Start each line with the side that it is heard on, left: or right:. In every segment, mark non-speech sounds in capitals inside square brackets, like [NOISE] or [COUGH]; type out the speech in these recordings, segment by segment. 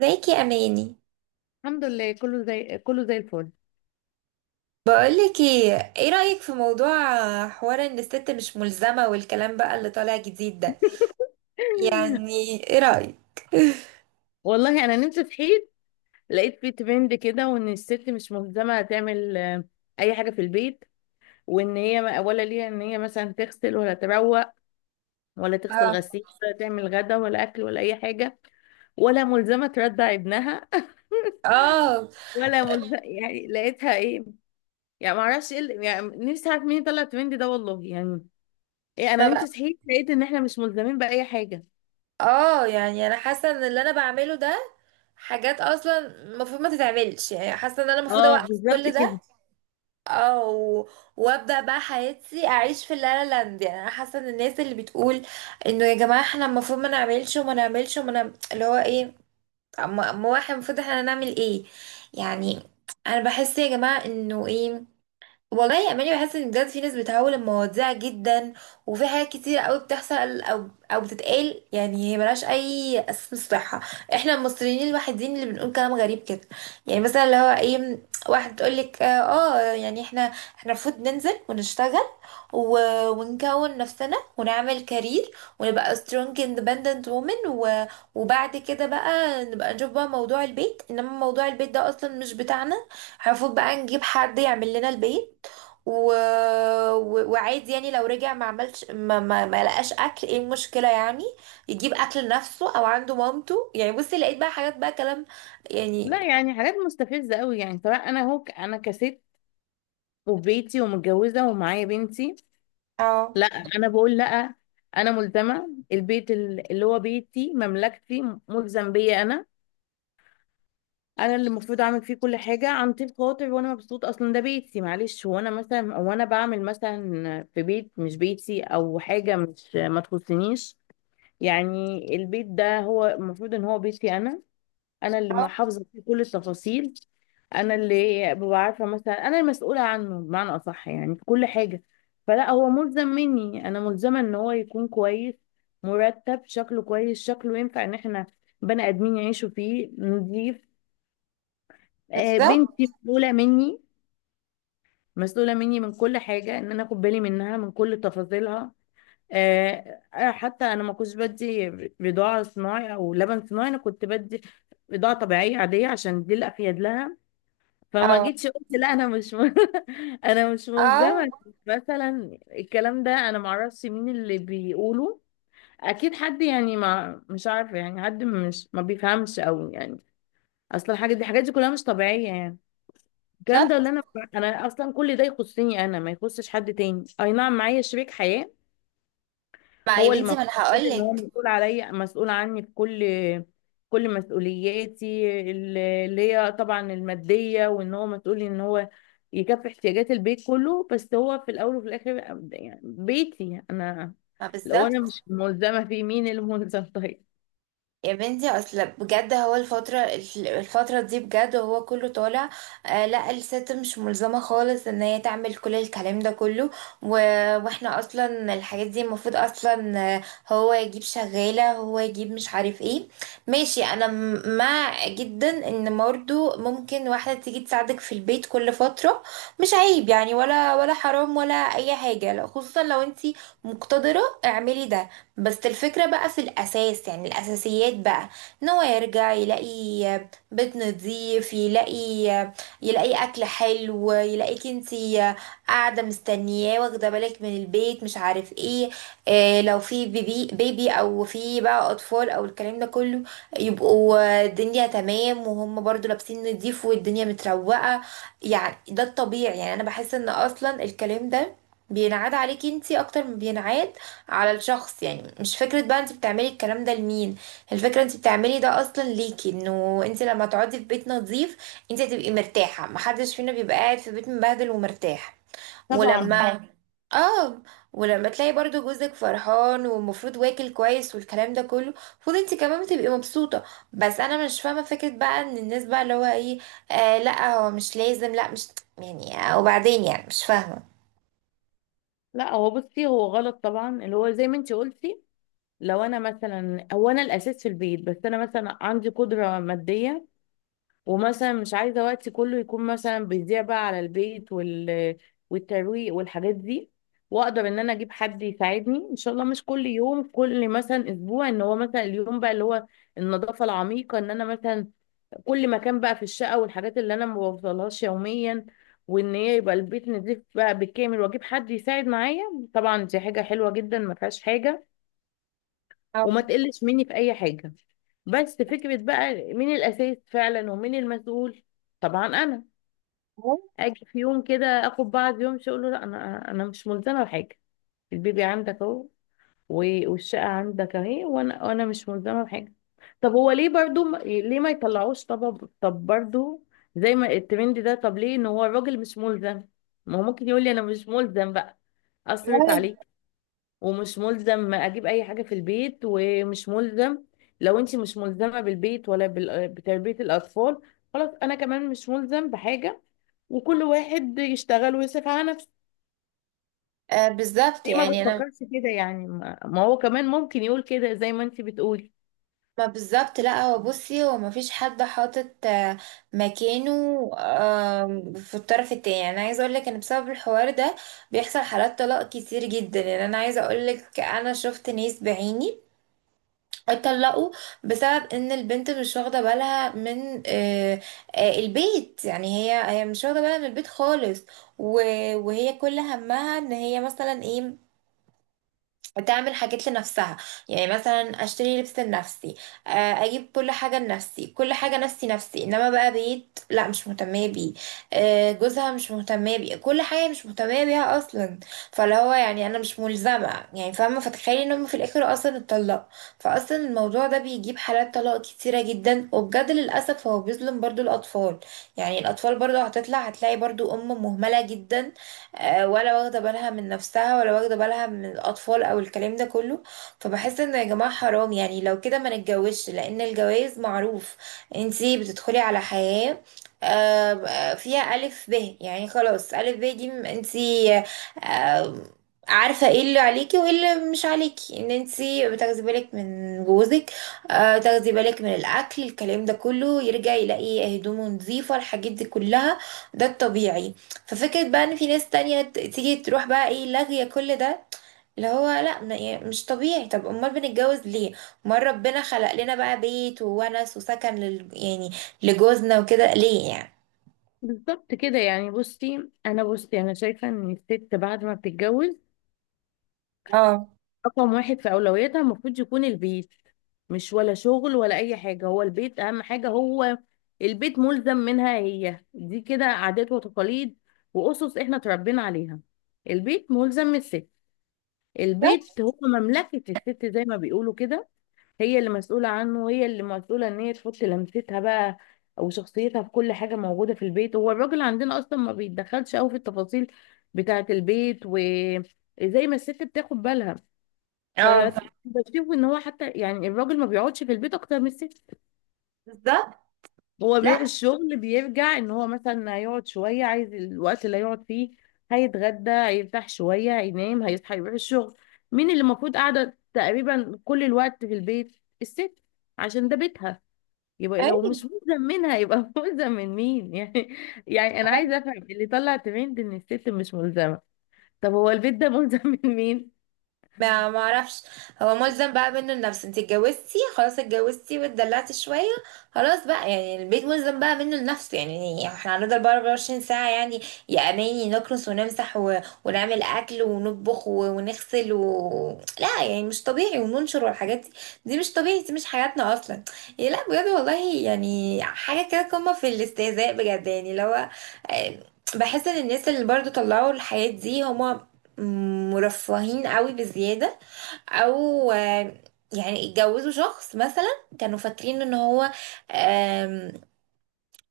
right: ازيك يا اماني؟
left: الحمد لله، كله زي الفل
right: بقولك ايه، ايه رأيك في موضوع حوار ان الست مش ملزمة والكلام بقى اللي طالع جديد ده؟
left: [LAUGHS]
right: يعني ايه رأيك؟ [LAUGHS]
left: والله انا نمت صحيت لقيت في ترند كده، وان الست مش ملزمه تعمل اي حاجه في البيت، وان هي ولا ليها ان هي مثلا تغسل ولا تروق ولا تغسل
right: اه.
left: غسيل ولا تعمل غدا ولا اكل ولا اي حاجه، ولا ملزمه ترضع ابنها. [LAUGHS]
right: اه.
left: ولا ملزمه، يعني لقيتها ايه، يعني ما اعرفش ايه يعني نفسي اعرف مين طلع الترند ده، والله. يعني ايه، انا
right: ما
left: نمت
right: بقى
left: صحيت لقيت ان احنا مش ملزمين باي حاجه.
right: اه يعني انا حاسة ان اللي انا بعمله ده حاجات اصلا المفروض ما تتعملش، يعني حاسة ان انا المفروض
left: اه،
right: اوقف
left: بالظبط
right: كل ده.
left: كده.
right: اه، وابدأ بقى حياتي اعيش في اللا لا لاند. يعني انا حاسة ان الناس اللي بتقول انه يا جماعة احنا المفروض ما نعملش وما نعمل اللي هو ايه، أما هو احنا المفروض احنا هنعمل ايه يعني؟ انا بحس يا جماعه انه ايه، والله يا اماني بحس ان بجد في ناس بتهول المواضيع جدا، وفي حاجات كتير قوي بتحصل او بتتقال يعني هي ملهاش اي اساس صحه. احنا المصريين الوحيدين اللي بنقول كلام غريب كده. يعني مثلا اللي هو ايه، واحد تقول لك اه، يعني احنا المفروض ننزل ونشتغل، و... ونكون نفسنا ونعمل كارير، ونبقى strong independent woman، و... وبعد كده بقى نبقى نشوف بقى موضوع البيت. انما موضوع البيت ده اصلا مش بتاعنا، المفروض بقى نجيب حد يعمل لنا البيت، و... و... وعادي يعني لو رجع ما عملش ما, ما... ما لقاش اكل ايه المشكله يعني، يجيب اكل لنفسه او عنده مامته. يعني بصي لقيت بقى حاجات بقى كلام يعني.
left: لا يعني حاجات مستفزة قوي، يعني سواء انا هو انا كست وفي بيتي ومتجوزة ومعايا بنتي.
right: اه.
left: لا انا بقول لا، انا ملزمة البيت، اللي هو بيتي، مملكتي، ملزم بيا انا. انا اللي المفروض اعمل فيه كل حاجة عن طيب خاطر، وانا مبسوط، اصلا ده بيتي. معلش، هو انا مثلا وانا بعمل مثلا في بيت مش بيتي او حاجة مش ما تخصنيش؟ يعني البيت ده هو المفروض ان هو بيتي انا، انا اللي
right: اه،
left: محافظه فيه كل التفاصيل. انا اللي ببقى عارفه، مثلا انا المسؤوله عنه بمعنى اصح، يعني في كل حاجه. فلا هو ملزم مني، انا ملزمه ان هو يكون كويس، مرتب، شكله كويس، شكله ينفع ان احنا بني ادمين يعيشوا فيه نضيف.
right: بالظبط.
left: بنتي مسؤوله مني، مسؤوله مني من كل حاجه، ان انا اخد بالي منها من كل تفاصيلها. حتى انا ما كنتش بدي بضاعه صناعي او لبن صناعي، انا كنت بدي بضاعه طبيعيه عاديه عشان دي الافيد لها. فما
right: اه.
left: جيتش قلت لا انا مش. [LAUGHS] انا مش
right: اه،
left: ملزمه. مثلا الكلام ده انا معرفش مين اللي بيقوله، اكيد حد يعني ما مش عارفه، يعني حد مش ما بيفهمش قوي، يعني اصلا الحاجه دي، الحاجات دي كلها مش طبيعيه. يعني الكلام ده اللي
right: بالظبط.
left: انا، انا اصلا كل ده يخصني انا، ما يخصش حد تاني. اي نعم معايا شريك حياه،
right: ما يا
left: هو اللي
right: بنتي ما انا
left: المفروض
right: هقول
left: ان هو
right: لك.
left: مسؤول عليا، مسؤول عني في كل كل مسؤولياتي اللي هي طبعا الماديه، وان هو مسؤول ان هو يكفي احتياجات البيت كله، بس هو في الاول وفي الاخر يعني بيتي انا.
right: ما
left: لو انا
right: بالظبط.
left: مش ملزمه فيه، مين اللي ملزم؟ [LAUGHS] طيب،
right: يا بنتي اصل بجد هو الفترة، الفترة دي بجد هو كله طالع آه، لا الست مش ملزمة خالص ان هي تعمل كل الكلام ده كله، و... واحنا اصلا الحاجات دي المفروض اصلا هو يجيب شغالة، هو يجيب مش عارف ايه. ماشي، انا مع جدا ان برضه ممكن واحدة تيجي تساعدك في البيت كل فترة، مش عيب يعني ولا حرام ولا اي حاجة، لا، خصوصا لو انتي مقتدرة اعملي ده. بس الفكرة بقى في الأساس، يعني الأساسيات بقى، إن هو يرجع يلاقي بيت نظيف، يلاقي أكل حلو، يلاقيك انتي قاعدة مستنياه واخدة بالك من البيت مش عارف ايه. آه، لو في بيبي أو في بقى أطفال أو الكلام ده كله يبقوا الدنيا تمام، وهم برضو لابسين نضيف والدنيا متروقة. يعني ده الطبيعي. يعني أنا بحس إن أصلا الكلام ده بينعاد عليكي انتي أكتر ما بينعاد على الشخص. يعني مش فكرة بقى انت بتعملي الكلام ده لمين، الفكرة انت بتعملي ده اصلا ليكي، انه انت لما تقعدي في بيت نظيف انت هتبقي مرتاحة. محدش فينا بيبقى قاعد في بيت مبهدل ومرتاح
left: طبعا.
right: ولما حلو. اه، ولما تلاقي برضو جوزك فرحان والمفروض واكل كويس والكلام ده كله، المفروض انت كمان بتبقي مبسوطة. بس انا مش فاهمة فكرة بقى ان الناس بقى اللي هو ايه، آه لا هو مش لازم، لا مش يعني آه، وبعدين يعني مش فاهمة.
left: لا هو بصي هو غلط طبعا، اللي هو زي ما انت قلتي، لو انا مثلا هو انا الاساس في البيت، بس انا مثلا عندي قدره ماديه، ومثلا مش عايزة وقتي كله يكون مثلا بيضيع بقى على البيت والترويق والحاجات دي، واقدر ان انا اجيب حد يساعدني ان شاء الله، مش كل يوم، كل مثلا اسبوع، ان هو مثلا اليوم بقى اللي هو النظافة العميقة، ان انا مثلا كل مكان بقى في الشقة والحاجات اللي انا ما بوصلهاش يوميا، وان هي يبقى البيت نضيف بقى بالكامل، واجيب حد يساعد معايا. طبعا دي حاجة حلوة جدا، ما فيهاش حاجة، وما
right: أو-
left: تقلش مني في اي حاجه. بس فكره بقى مين الاساس فعلا، ومين المسؤول. طبعا انا اجي في يوم كده اخد بعض يوم اقول له لا، انا مش ملزمه بحاجه، البيبي عندك اهو، والشقه عندك اهي، وانا مش ملزمه بحاجه. طب هو ليه برضو ليه ما يطلعوش؟ طب برضو زي ما الترند ده، طب ليه ان هو الراجل مش ملزم؟ ما هو ممكن يقول لي انا مش ملزم بقى،
right: لا،
left: اصرف
right: لا،
left: عليك، ومش ملزم اجيب اي حاجه في البيت، ومش ملزم. لو انت مش ملزمه بالبيت، ولا بتربيه الاطفال، خلاص انا كمان مش ملزم بحاجه، وكل واحد يشتغل ويصرف على نفسه.
right: آه بالظبط.
left: ليه ما
right: يعني انا
left: بتفكرش كده يعني؟ ما هو كمان ممكن يقول كده زي ما انت بتقولي.
right: ما بالظبط، لا هو بصي هو ما فيش حد حاطط مكانه في الطرف التاني. يعني انا عايزه اقول لك ان بسبب الحوار ده بيحصل حالات طلاق كتير جدا. يعني انا عايزه اقول لك انا شفت ناس بعيني اتطلقوا بسبب ان البنت مش واخده بالها من البيت. يعني هي مش واخده بالها من البيت خالص، وهي كل همها ان هي مثلا ايه، تعمل حاجات لنفسها. يعني مثلا اشتري لبس لنفسي، اجيب كل حاجه لنفسي، كل حاجه نفسي نفسي، انما بقى بيت لا، مش مهتمه بيه. آه، جوزها مش مهتمه بيه، كل حاجه مش مهتمه بيها اصلا. فاللي هو يعني انا مش ملزمه يعني، فاهمه؟ فتخيلي انهم في الاخر اصلا اتطلقوا. فاصلا الموضوع ده بيجيب حالات طلاق كتيره جدا، وبجد للاسف هو بيظلم برضو الاطفال. يعني الاطفال برضو هتطلع هتلاقي برضو ام مهمله جدا، ولا واخده بالها من نفسها ولا واخده بالها من الاطفال او الكلام ده كله. فبحس انه يا جماعه حرام. يعني لو كده ما نتجوزش، لان الجواز معروف انتي بتدخلي على حياه فيها ألف ب. يعني خلاص، ألف ب دي انتي آه، عارفة ايه اللي عليكي وايه اللي مش عليكي، ان انتي بتاخدي بالك من جوزك، تاخدي بالك من الأكل، الكلام ده كله، يرجع يلاقي هدومه نظيفة، الحاجات دي كلها. ده الطبيعي. ففكرة بقى ان في ناس تانية تيجي تروح بقى ايه لاغية كل ده، اللي هو لا يعني مش طبيعي. طب امال بنتجوز ليه؟ امال ربنا خلق لنا بقى بيت وونس وسكن لل يعني لجوزنا وكده ليه يعني؟
left: بالظبط كده. يعني بصي، انا بصي انا شايفه ان الست بعد ما بتتجوز
right: اه.
left: رقم واحد في أولوياتها المفروض يكون البيت، مش ولا شغل ولا أي حاجة، هو البيت أهم حاجة. هو البيت ملزم منها هي، دي كده عادات وتقاليد وأسس إحنا اتربينا عليها. البيت ملزم من الست، البيت هو مملكة الست زي ما بيقولوا كده. هي اللي مسؤولة عنه، وهي اللي مسؤولة إن هي تحط لمستها بقى أو شخصيتها في كل حاجة موجودة في البيت. هو الراجل عندنا أصلا ما بيتدخلش أوي في التفاصيل بتاعة البيت، وزي ما الست بتاخد بالها،
right: اه. ف-
left: فبشوف ان هو حتى يعني الراجل ما بيقعدش في البيت اكتر من الست.
right: بالظبط.
left: هو
right: لا.
left: بيروح الشغل، بيرجع ان هو مثلا هيقعد شويه، عايز الوقت اللي هيقعد فيه هيتغدى، هيرتاح شويه، هينام، هيصحى يروح الشغل. مين اللي المفروض قاعده تقريبا كل الوقت في البيت؟ الست، عشان ده بيتها. يبقى لو مش
right: ايوه.
left: ملزم منها، يبقى [LAUGHS] ملزم من مين يعني؟ يعني انا عايزه افهم اللي طلع ترند ان الست مش ملزمه، طب هو البيت ده ملزم [LAUGHS] من مين؟
right: ما ما اعرفش. هو ملزم بقى منه لنفسه. انت اتجوزتي خلاص، اتجوزتي واتدلعتي شويه، خلاص بقى يعني البيت ملزم بقى منه لنفسه. يعني احنا هنفضل بقى 24 ساعه يعني يا اماني نكنس ونمسح، و... ونعمل اكل ونطبخ، و... ونغسل، و... لا يعني مش طبيعي، وننشر والحاجات دي. دي مش طبيعي، دي مش حياتنا اصلا. يعني لا بجد والله، يعني حاجه كده قمه في الاستهزاء بجد. يعني اللي هو آه، بحس ان الناس اللي برضو طلعوا الحياة دي هما مرفهين قوي بزيادة، او يعني اتجوزوا شخص مثلا كانوا فاكرين ان هو آم،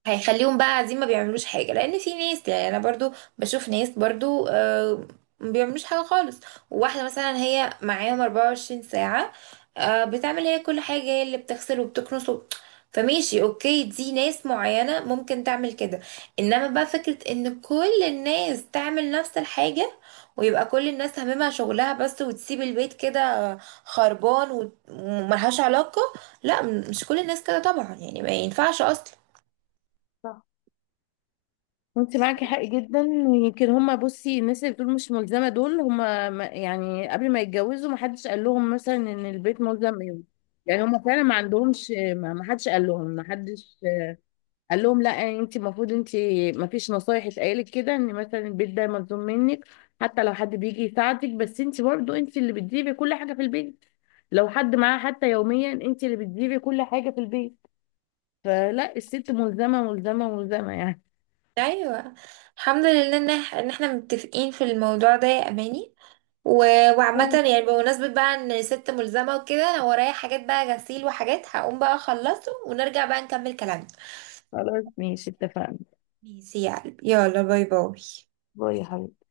right: هيخليهم بقى قاعدين ما بيعملوش حاجة. لأن في ناس، يعني أنا برضو بشوف ناس برضو ما بيعملوش حاجة خالص، وواحدة مثلا هي معاهم 24 ساعة، بتعمل هي كل حاجة، هي اللي بتغسل وبتكنس. فماشي اوكي، دي ناس معينة ممكن تعمل كده، انما بقى فكرة ان كل الناس تعمل نفس الحاجة، ويبقى كل الناس هممها شغلها بس، وتسيب البيت كده خربان وملهاش علاقة، لا، مش كل الناس كده طبعا يعني، ما ينفعش اصلا.
left: انت معاكي حق جدا. يمكن هما، بصي الناس اللي بتقول مش ملزمه دول هما يعني قبل ما يتجوزوا ما حدش قال لهم مثلا ان البيت ملزم يوم. يعني هما فعلا ما عندهمش، ما حدش قال لهم، ما حدش قال لهم لا، انت المفروض انت. ما فيش نصايح اتقالت كده ان مثلا البيت ده ملزوم منك، حتى لو حد بيجي يساعدك، بس انت برضه انت اللي بتجيبي كل حاجه في البيت. لو حد معاه حتى يوميا، انت اللي بتجيبي كل حاجه في البيت. فلا، الست ملزمه، ملزمه يعني.
right: ايوه. الحمد لله ان إن احنا متفقين في الموضوع ده يا اماني. و... وعامة يعني بمناسبة بقى ان ست ملزمة وكده، انا ورايا حاجات بقى غسيل وحاجات هقوم بقى اخلصه، ونرجع بقى نكمل كلامنا.
left: خلاص ماشي، اتفقنا.
right: ماشي يا قلبي، يلا باي باي.
left: باي يا حبيبي.